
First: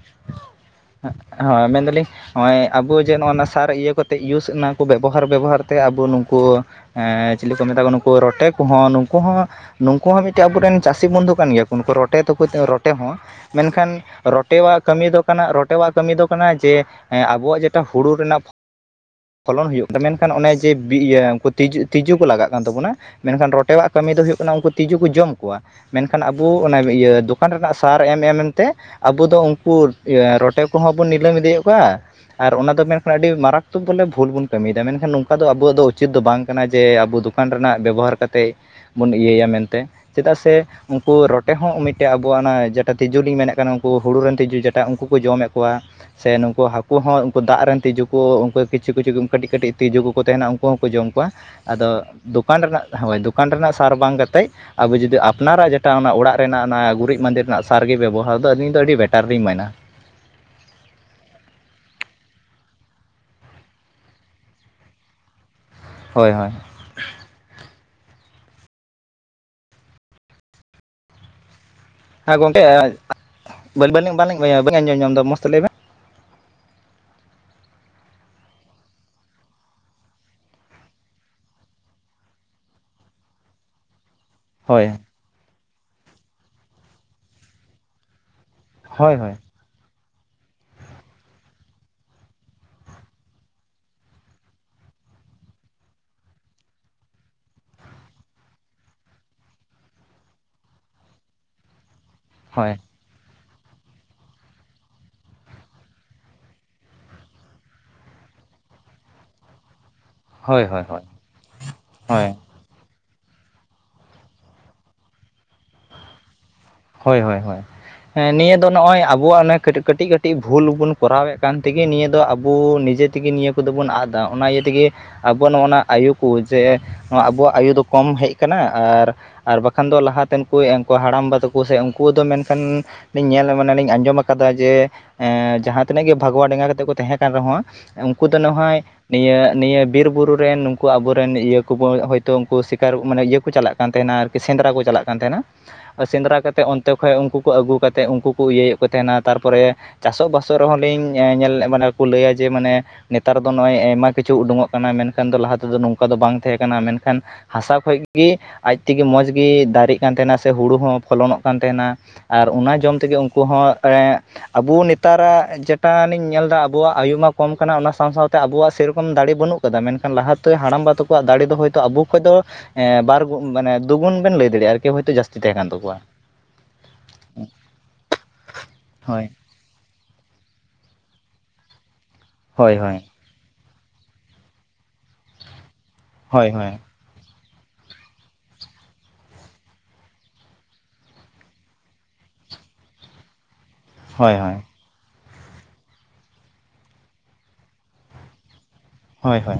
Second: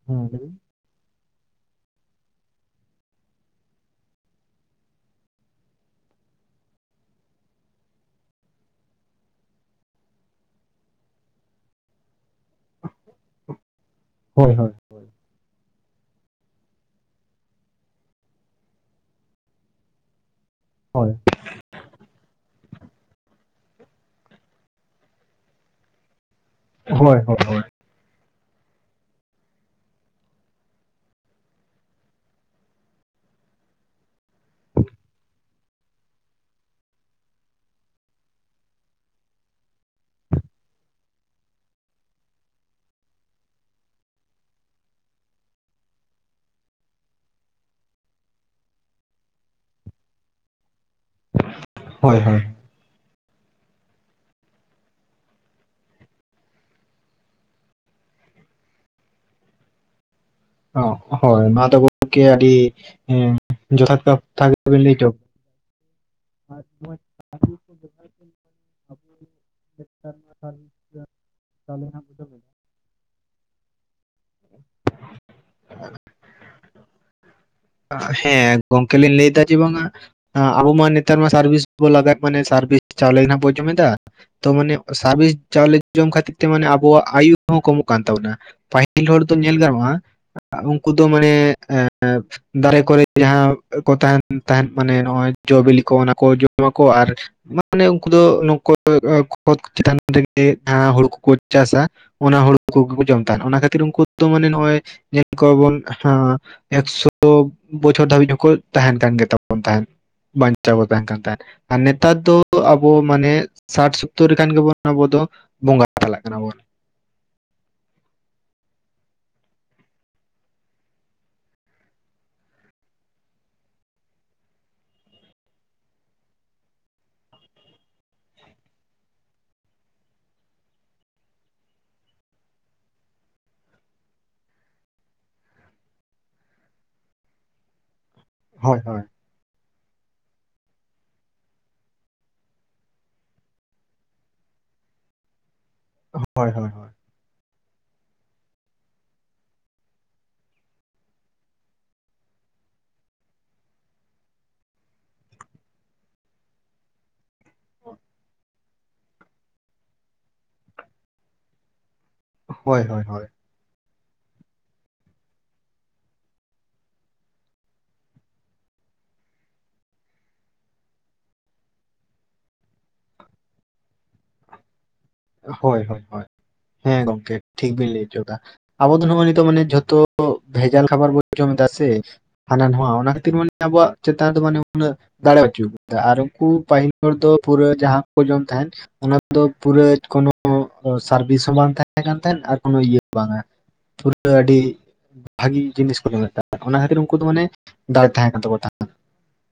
ᱦᱮᱸ ᱞᱟᱹᱭᱵᱮᱱ ᱦᱮᱸ ᱦᱳᱭ ᱢᱮᱱᱫᱟᱞᱤᱧ ᱱᱚᱜᱼᱚᱭ ᱟᱵᱚ ᱡᱮ ᱱᱚᱜᱼᱚᱭ ᱱᱚᱣᱟ ᱥᱟᱨ ᱤᱭᱟᱹᱛᱮᱫ ᱤᱭᱩᱥ ᱚᱱᱟ ᱠᱚ ᱵᱮᱵᱚᱦᱟᱨ ᱵᱮᱵᱚᱦᱟᱨ ᱛᱮ ᱟᱵᱚ ᱱᱩᱠᱩ ᱦᱮᱸ ᱪᱮᱞᱤ ᱠᱚ ᱢᱮᱛᱟᱜ ᱠᱚ ᱱᱩᱠᱩ ᱨᱚᱴᱮ ᱠᱚᱦᱚᱸ ᱱᱩᱠᱩ ᱦᱚᱸ ᱱᱩᱠᱩ ᱦᱚᱸ ᱢᱤᱫᱴᱮᱱ ᱟᱵᱚ ᱨᱮᱱ ᱪᱟᱹᱥᱤ ᱵᱚᱱᱫᱷᱩ ᱠᱟᱱ ᱜᱮᱭᱟ ᱠᱚ ᱩᱱᱠᱩ ᱨᱚᱴ ᱨᱚᱴᱮ ᱛᱮᱠᱚ ᱨᱚᱴᱮ ᱦᱚᱸ ᱢᱮᱱᱠᱷᱟᱱ ᱦᱳᱭ ᱦᱳᱭ ᱨᱚᱴᱮᱭᱟᱜ ᱠᱟᱹᱢᱤ ᱫᱚ ᱠᱟᱱᱟ ᱨᱚᱴ ᱴᱮᱭᱟᱜ ᱠᱟᱹᱢᱤ ᱫᱚ ᱠᱟᱱᱟ ᱡᱮ ᱟᱵᱚᱣᱟᱜ ᱡᱮᱴᱟ ᱦᱩᱲᱩ ᱨᱮᱱᱟᱜ ᱯᱷᱚ ᱯᱷᱚᱞᱚᱱ ᱦᱩᱭᱩᱜ ᱠᱟᱱᱟ ᱟᱫᱚ ᱢᱮᱱᱠᱷᱟᱱ ᱚᱱᱮ ᱡᱮ ᱦᱳᱭ ᱤᱭᱟᱹ ᱩᱱᱠᱩ ᱛᱤᱡᱩ ᱛᱤᱡᱩ ᱠᱚ ᱞᱟᱜᱟᱜ ᱠᱟᱱ ᱛᱟᱵᱚᱱᱟ ᱢᱮᱱᱠᱷᱟᱱ ᱨᱚᱴᱮᱭᱟᱜ ᱠᱟᱹᱢᱤ ᱫᱚ ᱦᱩᱭᱩᱜ ᱠᱟᱱᱟ ᱩᱱᱠᱩ ᱛᱤᱡᱩ ᱠᱚ ᱡᱚᱢ ᱠᱚᱣᱟ ᱢᱮᱱᱠᱷᱟᱱ ᱟᱵᱚ ᱚᱱᱟ ᱦᱳᱭ ᱤᱭᱟᱹ ᱦᱳᱭ ᱫᱚᱠᱟᱱ ᱦᱳᱭ ᱨᱮᱱᱟᱜ ᱥᱟᱨ ᱮᱢ ᱮᱢᱛᱮ ᱟᱵᱚ ᱫᱚ ᱩᱱᱠᱩ ᱨᱚᱴ ᱴᱮ ᱠᱚᱦᱚᱸ ᱵᱚᱱ ᱱᱤᱞᱟᱹᱢ ᱤᱫᱤᱭᱮᱫ ᱠᱚᱣᱟ ᱟᱨ ᱚᱱᱟ ᱫᱚ ᱢᱮᱱᱠᱷᱟᱱ ᱟᱹᱰᱤ ᱢᱟᱨᱟᱠᱛᱚᱠ ᱵᱚᱞᱮ ᱵᱷᱩᱞ ᱵᱚᱱ ᱠᱟᱹᱢᱤᱭᱮᱫᱟ ᱢᱮᱱᱠᱷᱟᱱ ᱱᱚᱝᱠᱟ ᱫᱚ ᱟᱵᱚᱣᱟᱜ ᱫᱚ ᱩᱪᱤᱛ ᱫᱚ ᱵᱟᱝ ᱠᱟᱱᱟ ᱡᱮ ᱟᱵᱚ ᱫᱚ ᱫᱚᱠᱟᱱ ᱨᱮᱱᱟᱜ ᱵᱮᱵᱚᱦᱟᱨ ᱠᱟᱛᱮᱫ ᱵᱚᱱ ᱤᱭᱟᱹᱭᱟ ᱢᱮᱱᱛᱮ ᱪᱮᱫᱟᱜ ᱥᱮ ᱩᱱᱠᱩ ᱨᱚᱴᱮ ᱦᱚᱸ ᱢᱤᱫᱴᱮᱱ ᱟᱵᱚᱣᱟᱜ ᱚᱱᱟ ᱡᱮᱴᱟ ᱛᱤᱡᱩ ᱞᱤᱧ ᱢᱮᱱᱮᱫ ᱠᱟᱱᱟ ᱩᱱᱠᱩ ᱦᱩᱲᱩ ᱨᱮᱱ ᱛᱤᱡᱩ ᱡᱮᱴᱟ ᱩᱱᱠᱩ ᱠᱚ ᱡᱚᱢᱮᱫ ᱠᱚᱣᱟ ᱠᱚᱣᱟᱜ ᱥᱮ ᱱᱩᱠᱩ ᱦᱟᱹᱠᱩ ᱦᱚᱸ ᱩᱱᱠᱩ ᱫᱟᱜ ᱨᱮᱱ ᱛᱤᱡᱩ ᱠᱚ ᱩᱱᱠᱩ ᱠᱤᱪᱷᱩ ᱠᱤᱪᱷᱩ ᱠᱟᱹᱴᱤᱡ ᱠᱟᱹᱴᱤᱡ ᱛᱤᱡᱩ ᱠᱚᱠᱚ ᱛᱟᱦᱮᱱᱟ ᱩᱱᱠᱩ ᱦᱚᱸᱠᱚ ᱡᱚᱢ ᱠᱚᱣᱟ ᱠᱚᱣᱟ ᱟᱫᱚ ᱦᱳᱭ ᱦᱳᱭ ᱫᱚᱠᱟᱱ ᱨᱮᱱᱟᱜ ᱦᱳᱭ ᱫᱚᱠᱟᱱ ᱨᱮᱱᱟᱜ ᱥᱟᱨ ᱵᱟᱝ ᱠᱟ ᱠᱟᱛᱮᱫ ᱟᱵᱚ ᱡᱩᱫᱤ ᱟᱯᱱᱟᱨᱟᱜ ᱡᱮᱴᱟ ᱚᱱᱟ ᱚᱲᱟᱜ ᱨᱮᱱᱟᱜ ᱚᱱᱟ ᱜᱩᱨᱤᱡ ᱢᱟᱸᱫᱮ ᱨᱮᱱᱟᱜ ᱥᱟᱨ ᱜᱮ ᱵᱮᱵᱚᱦᱟᱨ ᱫᱚ ᱟᱹᱞᱤᱧ ᱫᱚ ᱟᱹᱰᱤ ᱵᱮᱴᱟᱨ ᱞᱤᱧ ᱢᱮᱱᱟ ᱚ ᱦᱳᱭ ᱱᱚᱣᱟ ᱫᱚ ᱜᱚᱢᱠᱮ ᱟᱹᱰᱤ ᱦᱮᱸ ᱡᱚᱛᱷᱟᱛ ᱠᱟᱛᱷᱼᱛᱷᱟ ᱦᱳᱭ ᱦᱳᱭ [unintelligible] [unintelligible] ᱦᱮᱸ ᱜᱚᱝᱠᱮ ᱵᱟᱹᱞᱤ ᱵᱟᱹᱧ ᱟᱸᱡᱚᱢ ᱡᱚᱢ ᱫᱚ ᱢᱚᱸᱡᱽ ᱛᱮ ᱞᱟᱹᱭ ᱵᱮᱱ ᱦᱮᱸ ᱜᱚᱝᱠᱮ ᱞᱤᱧ ᱞᱟᱹᱭ ᱮᱫᱟ ᱡᱮ ᱵᱟᱝᱼᱟ ᱦᱚᱸ ᱟᱵᱩ ᱢᱟ ᱱᱮᱛᱟᱨ ᱢᱟ ᱥᱟᱨᱵᱷᱤᱥ ᱵᱚ ᱞᱟᱜᱟᱣ ᱮᱫ ᱢᱟᱱᱮ ᱥᱟᱨᱵᱤᱥ ᱪᱟᱣᱞᱤ ᱦᱚᱸ ᱱᱟᱦᱟᱸᱜ ᱵᱩᱱ ᱡᱚᱢ ᱮᱫᱟ ᱾ ᱛᱚ ᱢᱟᱱᱮ ᱦᱳᱭ ᱥᱟᱨᱵᱤᱥ ᱪᱟᱣᱞᱮ ᱡᱚᱢ ᱠᱷᱟᱹᱛᱤᱨ ᱛᱮ ᱢᱟᱱᱮ ᱟᱵᱚᱣᱟᱜ ᱟᱭᱩ ᱦᱚᱸ ᱠᱚᱢᱚᱜ ᱠᱟᱱ ᱛᱟᱵᱚᱱᱟ ᱯᱟᱹᱦᱤᱞ ᱦᱤᱞ ᱦᱳᱭ ᱦᱚᱲ ᱫᱚ ᱦᱳᱭ ᱧᱮᱞ ᱜᱟᱱᱚᱜᱼᱟ ᱩᱱᱠᱩ ᱫᱚ ᱢᱟᱱᱮ ᱮ ᱫᱟᱨᱮᱹ ᱠᱚᱨᱮᱹ ᱡᱟᱦᱟᱸ ᱠᱚ ᱛᱟᱦᱮᱸᱱ ᱛᱟᱦᱮᱸᱱ ᱢᱟᱱᱮ ᱱᱚᱜᱼᱚᱭ ᱡᱚ ᱵᱤᱞᱤ ᱠᱚ ᱚᱱᱟ ᱠᱚ ᱡᱚᱢ ᱟᱠᱚ ᱟᱨ ᱢᱟᱱᱮ ᱩᱱᱠᱩ ᱫᱚ ᱱᱩᱠᱩ ᱠᱷᱚᱛ ᱪᱮᱛᱟᱱ ᱨᱮᱜᱮ ᱡᱟᱦᱟᱸ ᱦᱩᱲᱩ ᱠᱚᱠᱚ ᱪᱟᱥᱟᱹ ᱚᱱᱟ ᱦᱩᱲᱩ ᱦᱳᱭ ᱠᱚᱜᱮ ᱠᱚ ᱡᱚᱢ ᱛᱟᱦᱮᱱᱟ ᱚᱱᱟ ᱠᱷᱟᱹᱛᱤᱨ ᱩᱱᱠᱩ ᱫᱚ ᱢᱟᱱᱮ ᱱᱚᱜᱼᱚᱭ ᱧᱮᱞ ᱠᱚᱣᱟ ᱵᱚᱱ ᱦᱟᱸ ᱮᱠᱥᱚ ᱛᱚ ᱵᱚᱪᱷᱚᱨ ᱫᱷᱟᱹᱵᱤᱡ ᱦᱚᱸᱠᱚ ᱛᱟᱦᱮᱸᱱ ᱠᱟᱱ ᱜᱮ ᱛᱟᱵᱚᱱ ᱛᱟᱦᱮᱸᱫ ᱦᱳᱭ ᱵᱟᱧᱪᱟᱣ ᱦᱳᱭ ᱠᱚ ᱛᱟᱦᱮᱸᱱ ᱠᱟᱱ ᱛᱟᱦᱮᱸᱫ ᱟᱨ ᱱᱮᱛᱟᱨ ᱦᱳᱭ ᱫᱚ ᱟᱵᱚ ᱢᱟᱱᱮ ᱥᱟᱴ ᱥᱳᱛᱳᱨ ᱨᱮᱠᱷᱟᱱ ᱜᱮ ᱵᱚᱱ ᱟᱵᱚ ᱫᱚ ᱵᱚᱸᱜᱟ ᱪᱟᱞᱟᱜ ᱠᱟᱱᱟ ᱵᱚᱱ ᱦᱳᱭ ᱦᱳᱭ ᱦᱳᱭ ᱦᱮᱸ ᱱᱤᱭᱟᱹ ᱫᱚ ᱱᱚᱜ ᱚᱭ ᱟᱵᱚᱣᱟᱜ ᱚᱱᱮ ᱠᱟᱹᱴᱤᱡ ᱠᱟᱹᱴᱤᱡ ᱵᱷᱩᱞ ᱵᱩᱱ ᱠᱚᱨᱟᱣ ᱮᱫ ᱠᱟᱱ ᱛᱮᱸᱜᱮ ᱱᱤᱭᱟ ᱫᱚ ᱟᱵᱚ ᱱᱤᱡᱮ ᱛᱮᱜᱮ ᱱᱤᱭᱟᱹ ᱠᱚᱫᱚ ᱵᱚᱱ ᱟᱫᱟ ᱚᱱᱟ ᱤᱭᱟᱹ ᱛᱮᱜᱮ ᱟᱵᱚᱣᱟᱜ ᱱᱚᱜᱼᱚ ᱱᱚᱣᱟ ᱟᱭᱩ ᱠᱚ ᱡᱮ ᱟᱵᱚᱣᱟᱜ ᱟᱭᱩ ᱫᱚ ᱠᱚᱢ ᱦᱮᱡ ᱠᱟᱱᱟ ᱟᱨ ᱟᱨ ᱵᱟᱠᱷᱟᱱ ᱫᱚ ᱞᱟᱦᱟᱛᱮᱱ ᱠᱚ ᱮᱱᱠᱩ ᱦᱟᱲᱟᱢᱵᱟ ᱛᱟᱠᱚ ᱩᱱᱠᱩ ᱥᱮ ᱩᱱᱠᱩ ᱫᱚ ᱢᱮᱱᱠᱷᱟᱱ ᱧᱮᱞ ᱢᱟᱱ ᱞᱤᱧ ᱟᱸᱡᱚᱢ ᱟᱠᱟᱫᱟ ᱡᱮ ᱮᱸ ᱡᱟᱦᱟᱸ ᱛᱤᱱᱟᱹᱜ ᱜᱮ ᱵᱷᱟᱜᱽᱣᱟ ᱰᱮᱸᱜᱟ ᱠᱟᱛᱮᱜ ᱠᱚ ᱛᱟᱦᱮᱸ ᱠᱟᱱ ᱨᱮᱦᱚᱸ ᱩᱱᱠᱩ ᱫᱚ ᱦᱳᱭ ᱱᱮᱦᱚᱭ ᱦᱳᱭ ᱱᱤᱭᱟᱹ ᱱᱤᱭᱟᱹ ᱵᱤᱨ ᱵᱩᱨᱩ ᱟ [unintelligible] ᱨᱮᱱ ᱱᱩᱠᱩ ᱟᱵᱚᱨᱮᱱ ᱤᱭᱟᱹ ᱠᱚᱵᱚ ᱦᱳᱭᱛᱚ ᱩᱱᱠᱩ ᱥᱤᱠᱟᱨ ᱢᱟᱱᱮ ᱤᱭᱟᱹᱠᱚ ᱪᱟᱞᱟᱜ ᱠᱟᱱ ᱛᱟᱦᱮᱱᱟ ᱟᱨᱠᱤ ᱥᱮᱸᱫᱽᱨᱟ ᱠᱚ ᱪᱟᱞᱟᱜ ᱠᱟᱱ ᱛᱟᱦᱮᱱᱟ [unintelligible] ᱥᱮᱸᱫᱽᱨᱟ ᱠᱟᱛᱮᱫ ᱦᱳᱭ ᱚᱱᱛᱮ ᱠᱷᱚᱱᱚᱡ ᱩᱱᱠᱩ ᱠᱚ ᱟᱹᱜᱩ ᱠᱟᱛᱮᱫ ᱩᱱᱠᱩ ᱠᱚ ᱤᱭᱟᱹᱭᱮᱫ ᱠᱚ ᱛᱟᱦᱮᱱᱟ ᱛᱟᱨᱯᱚᱨᱮ ᱪᱟᱥᱚᱜ ᱵᱟᱟᱥᱚᱜ ᱨᱮᱦᱚᱸ ᱞᱤᱧ ᱧᱮᱞ ᱢᱟᱱᱮ ᱠᱚ ᱞᱟᱹᱭᱟ ᱡᱮ ᱢᱟᱱᱮ ᱱᱮᱛᱟᱨ ᱫᱚ ᱱᱚᱜᱼᱚᱭ ᱟᱭᱢᱟ ᱠᱤᱪᱷᱩ ᱩᱰᱩᱠᱚᱜ ᱠᱟᱱᱟ ᱢᱮᱱᱠᱷᱟᱱ ᱫᱚ ᱞᱟᱦᱟ ᱛᱮᱫᱚ ᱱᱚᱝᱠᱟ ᱫᱚ ᱵᱟᱝ ᱛᱟᱦᱮᱸ ᱠᱟᱱᱟ ᱢᱮᱱᱠᱷᱟᱱ ᱦᱟᱥᱟ ᱠᱷᱚᱡᱜᱤ ᱟᱡ ᱛᱮᱜᱮ ᱢᱚᱸᱡᱽ ᱜᱤ ᱫᱟᱨᱮᱜ ᱠᱟᱱ ᱛᱟᱦᱮᱱᱟ ᱥᱮ ᱦᱩᱲᱩ ᱦᱚᱸ ᱯᱷᱚᱞᱚᱱᱚᱜ ᱠᱟᱱ ᱛᱟᱦᱮᱱᱟ ᱟᱨ ᱚᱱᱟ ᱦᱳᱭ ᱦᱳᱭ ᱡᱚᱢ ᱦᱳᱭ ᱛᱮᱜᱮ ᱩᱱᱠᱩ ᱦᱚᱸ ᱟᱵᱚ ᱱᱮᱛᱟᱨᱟᱜ ᱡᱮᱴᱟᱱᱤᱧ ᱧᱮᱞ ᱮᱫᱟ ᱟᱵᱚᱣᱟᱜ ᱟᱭᱩ ᱢᱟ ᱠᱚᱢ ᱠᱟᱱᱟ ᱚᱱᱟ ᱥᱟᱶ ᱥᱟᱶᱛᱮ ᱟᱵᱚᱣᱟᱜ ᱥᱮᱨᱚᱠᱚᱢ ᱫᱟᱲᱮ ᱵᱟᱹᱱᱩᱜ ᱠᱟᱫᱟ ᱢᱮᱱᱠᱷᱟᱱ ᱞᱟᱦᱟᱛᱮ ᱦᱟᱲᱟᱢᱵᱟ ᱛᱟᱠᱚᱣᱟᱜ ᱫᱟᱲᱮ ᱫᱚ ᱦᱚᱭᱛᱚ ᱟᱵᱚ ᱠᱷᱚᱡ ᱫᱚ ᱵᱟᱨᱩᱱ ᱢᱟᱱᱮ ᱫᱩ ᱜᱩᱱ ᱵᱮᱱ ᱞᱟᱹᱭ ᱫᱟᱲᱭᱟᱜ ᱟᱨᱠᱤ ᱦᱳ ᱡᱟᱥᱛᱤ ᱦᱳᱭ ᱦᱳᱭ ᱦ ᱦᱮᱸ ᱜᱚᱝᱠᱮ ᱴᱷᱤᱠ ᱵᱤᱱ ᱞᱟᱹᱭ ᱦᱚᱪᱚ ᱟ [inaudible] ᱟᱵᱚ ᱫᱚ ᱦᱳᱭ ᱱᱤᱛᱚ ᱢᱟᱱᱮ ᱡᱷᱚᱛᱚ ᱵᱷᱮᱡᱟᱞ ᱠᱷᱟᱵᱟᱨ ᱵᱚᱱ ᱡᱚᱢ ᱮᱫᱟ ᱥᱮ ᱦᱳᱭ ᱦᱟᱱᱟᱱᱣᱟ ᱦᱳᱭ ᱚᱱᱟ ᱠᱷᱟᱹᱛᱤᱨ ᱟᱵᱚᱣᱟᱜ ᱪᱮᱛᱟᱱ ᱨᱮ ᱢᱟᱱᱮ ᱩᱱᱟᱜ ᱫᱟᱲᱮ ᱯᱟᱪᱩᱜ ᱟᱨ ᱩᱱᱠᱩ ᱦᱳᱭ ᱦᱳᱭ ᱯᱟᱹᱦᱤᱞ ᱦᱚᱲ ᱫᱚ ᱯᱩᱨᱟᱹ ᱡᱟᱦᱟᱸ ᱠᱚ ᱡᱚᱢ ᱛᱟᱦᱮᱱ ᱚᱱᱟᱫᱚ ᱯᱩᱨᱟᱹ ᱠᱳᱱᱳ ᱥᱟᱨᱵᱷᱤᱥ ᱦᱚᱸ ᱵᱟᱝ ᱛᱟᱦᱮᱸ ᱠᱟᱱ ᱛᱟᱦᱮᱸᱫ ᱟᱨ ᱠᱳᱱᱚ ᱤᱭᱟᱹ ᱦᱚᱸ ᱵᱟᱝᱟ ᱯᱩᱨᱟᱹ ᱦᱳᱭ ᱟᱹᱰᱤ ᱦᱳᱭ ᱵᱷᱟᱜᱤ ᱡᱤᱱᱤᱥ ᱠᱚ ᱡᱚᱢ ᱮᱫ ᱛᱟᱦᱮᱸ ᱚᱱᱟ ᱠᱷᱟᱹᱛᱤᱨ ᱩᱱᱠᱩ ᱫᱚ ᱢᱟᱱᱮ ᱫᱟᱲᱮ ᱛᱟᱦᱮᱸ ᱠᱟᱱ ᱛᱟᱠᱚ ᱛᱟᱦᱮᱸᱱᱟ ᱦᱳᱭ ᱦᱳᱭ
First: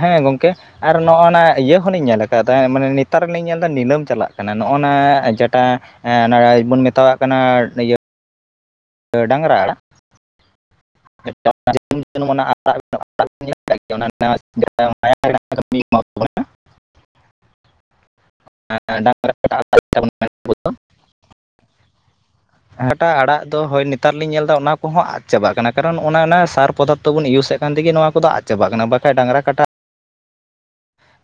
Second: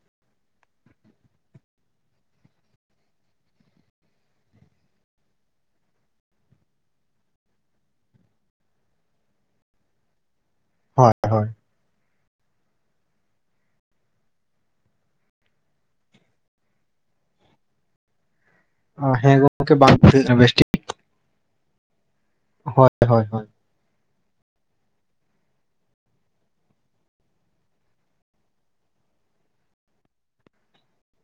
ᱦᱮᱸ ᱜᱚᱝᱠᱮ ᱠ [unintelligible] ᱟᱨ ᱱᱚᱜᱼᱚ ᱱᱤᱭᱟᱹ ᱦᱚᱸᱞᱤᱧ ᱧᱮᱞ ᱟᱠᱟᱫᱟ ᱢᱟᱱᱮ ᱱᱮᱛᱟᱨ ᱨᱮᱞᱤᱧ ᱧᱮᱞ ᱮᱫᱟ ᱱᱤᱞᱟᱹᱢ ᱪᱟᱞᱟᱜ ᱠᱟᱱᱟ ᱱᱚᱜᱼᱚ ᱱᱮ ᱡᱴᱟ [unintelligible] ᱵᱚᱱ ᱢᱮᱛᱟᱣᱟᱜ ᱠᱟᱱᱟ ᱰᱟᱝᱨᱟ ᱦᱳᱭ ᱦᱳᱭ ᱮᱴ [unintelligible] ᱚᱱᱟ ᱢᱟᱭ [inaudible] ᱠᱟᱹ [inaudible] ᱮᱢᱟ [inaudible] [inaudible] ᱦᱮ ᱰᱟᱝᱨᱟ ᱜᱚᱢᱠᱮ ᱴᱷᱤᱠᱟᱹᱱᱟ ᱠᱟᱱᱟ ᱵᱮᱥᱴᱮᱠ ᱦᱳᱭ ᱦᱟᱴᱟᱜ ᱦᱳᱭ ᱟᱲᱟᱜ ᱫᱚ ᱦᱳᱭ ᱱᱮᱛᱟᱨ ᱞᱤᱧ ᱧᱮᱞᱫᱟ ᱚᱱᱟ ᱠᱚᱦᱚᱸ ᱟᱫ ᱪᱟᱵᱟᱜ ᱠᱟᱱᱟ ᱠᱟᱨᱚᱱ ᱚᱱᱟ ᱥᱟᱨ ᱯᱚᱫᱟᱨᱛᱷᱚ ᱵᱚᱱ ᱤᱭᱩᱡᱮᱫ ᱠᱟᱱ ᱛᱮᱜᱮ ᱱᱚᱣᱟ ᱠᱚᱫᱚ ᱟᱫ ᱪᱟᱵᱟᱜ ᱠᱟᱱᱟ ᱵᱟᱠᱷᱟᱡ ᱰᱟᱝᱨᱟ ᱠᱟᱴᱟ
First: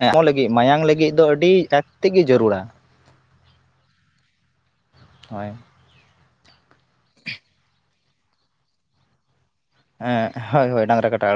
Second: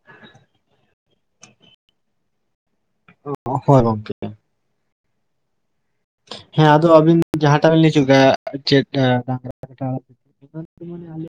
ᱮᱢᱚᱜ ᱞᱟᱹᱜᱤᱫ ᱢᱟᱭᱟᱝ ᱞᱟᱹᱜᱤᱫ ᱫᱚ ᱟᱹᱰᱤ ᱮᱠ [unintelligible] ᱛᱮᱜ ᱜᱮ ᱡᱟᱹᱨᱩᱲᱟ ᱚ ᱦᱚᱭ ᱜᱚᱝᱠᱮ ᱦᱳᱭ ᱦᱮᱸ ᱟᱫᱚ ᱟᱹᱵᱤᱱ ᱡᱟᱦᱟᱸᱟᱸᱴᱟᱜ ᱵᱤᱱ ᱞᱟᱹᱭ ᱦᱚᱪᱚ ᱠᱮᱭᱟ ᱪᱮᱫ ᱰᱟᱝᱨᱟ ᱠᱟᱴᱟ ᱟᱲᱟᱜ ᱛᱤᱠᱤ, ᱦ ᱚᱱᱟ ᱫᱚ ᱦᱚᱭ ᱢᱟᱱᱮ ᱰᱟᱝᱨ ᱟᱞᱮ ᱠᱟᱴᱟᱜ